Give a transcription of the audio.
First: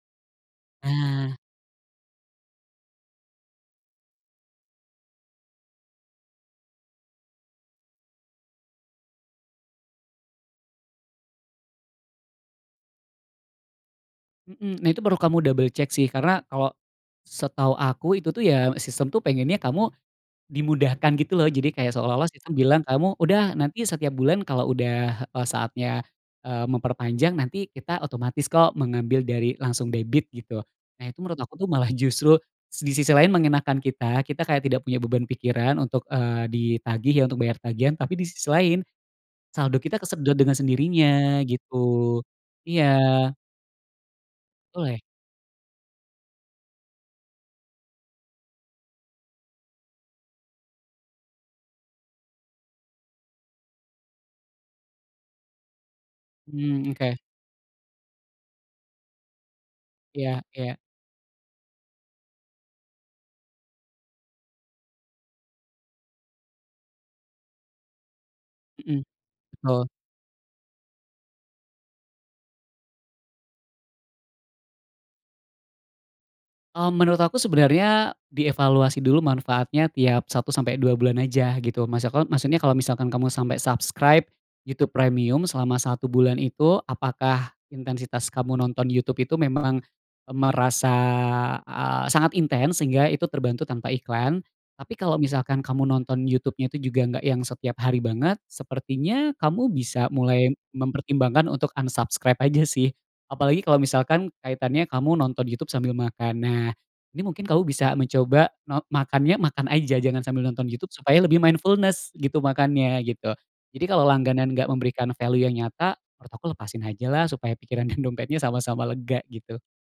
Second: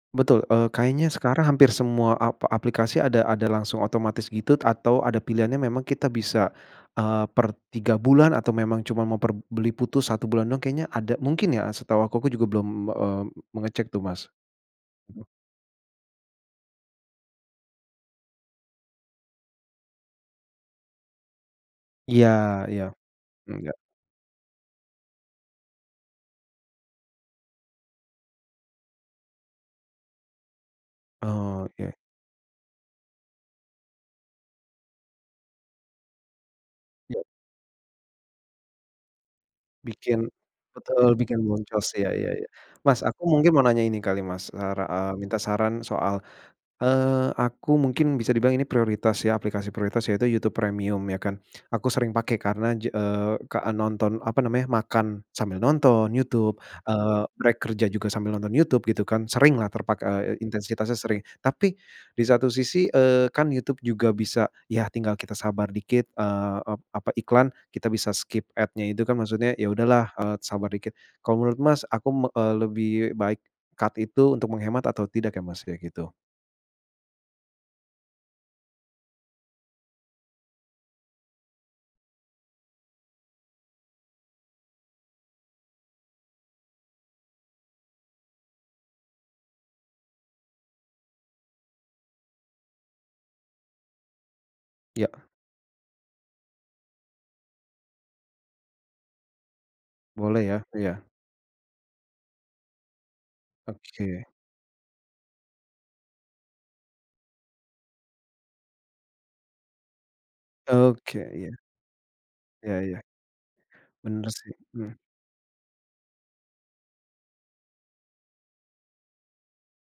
Betul, eee, kayaknya Nah. sekarang hampir semua ap aplikasi ada ada langsung otomatis gitu, atau ada pilihannya memang kita bisa, eee, per 3 bulan atau memang cuma mau per beli putus 1 bulan doang kayaknya ada mungkin ya setahu aku juga belum, eee, mengecek tuh, Mas. Mhm, nah Itu perlu kamu double check sih karena kalau setahu aku itu tuh ya, sistem tuh pengennya kamu dimudahkan gitu loh jadi kayak Iya seolah-olah sistem bilang, iya, "kamu udah, enggak. nanti setiap bulan kalau udah, eee, saatnya, eee, memperpanjang nanti kita otomatis kok mengambil dari langsung debit" gitu. Nah, itu menurut aku tuh malah Oke. justru di sisi lain mengenakkan kita, kita kayak tidak punya beban pikiran untuk, eee, Ya. ditagih ya untuk bayar tagihan tapi di sisi lain, saldo kita Bikin kesedot dengan betul, bikin sendirinya boncos ya gitu, ya ya. iya. Mas, aku mungkin mau nanya ini kali, Mas, sara Boleh. eee, minta saran soal, eee, aku mungkin bisa dibilang ini prioritas ya, aplikasi prioritas yaitu YouTube Premium ya, kan aku sering pakai karena ja eee, ka nonton apa namanya, makan sambil nonton YouTube, Hmm, oke. eee, rek kerja juga sambil nonton YouTube gitu kan. Sering lah terpak Iya iya. intensitasnya sering tapi di satu sisi, eee, kan YouTube juga bisa, ya tinggal kita sabar dikit eee, apa iklan kita bisa skip ad-nya itu Mhm, kan maksudnya ya betul. udahlah, eee, sabar dikit kalau menurut, Mas, aku, eee, lebih baik cut itu untuk menghemat atau tidak ya, Mas, kayak gitu? Mmm, menurut aku sebenarnya di evaluasi dulu manfaatnya tiap 1 sampai 2 bulan aja, gitu. Maksad maksudnya kalau misalkan kamu sampai subscribe YouTube Premium selama 1 bulan itu, apakah intensitas kamu nonton youtube itu memang merasa, eee, sangat intens sehingga itu terbantu tanpa iklan? Tapi kalau Iya. misalkan kamu nonton YouTube-nya tuh juga nggak yang setiap hari banget sepertinya kamu bisa Boleh mulai ya, iya. mempertimbangkan untuk unsubscribe aja sih apalagi kalau Oke. misalkan kaitannya kamu nonton YouTube sambil makan. Nah, ini mungkin kamu bisa mencoba no makannya, makan aja jangan sambil nonton YouTube Oke, supaya lebih iya. mindfulness gitu Iya makannya, iya. gitu. Jadi kalau Benar sih, langganan nggak mhm. memberikan value yang nyata, menurut aku lepasin aja lah supaya pikiran dan dompetnya sama-sama lega gitu.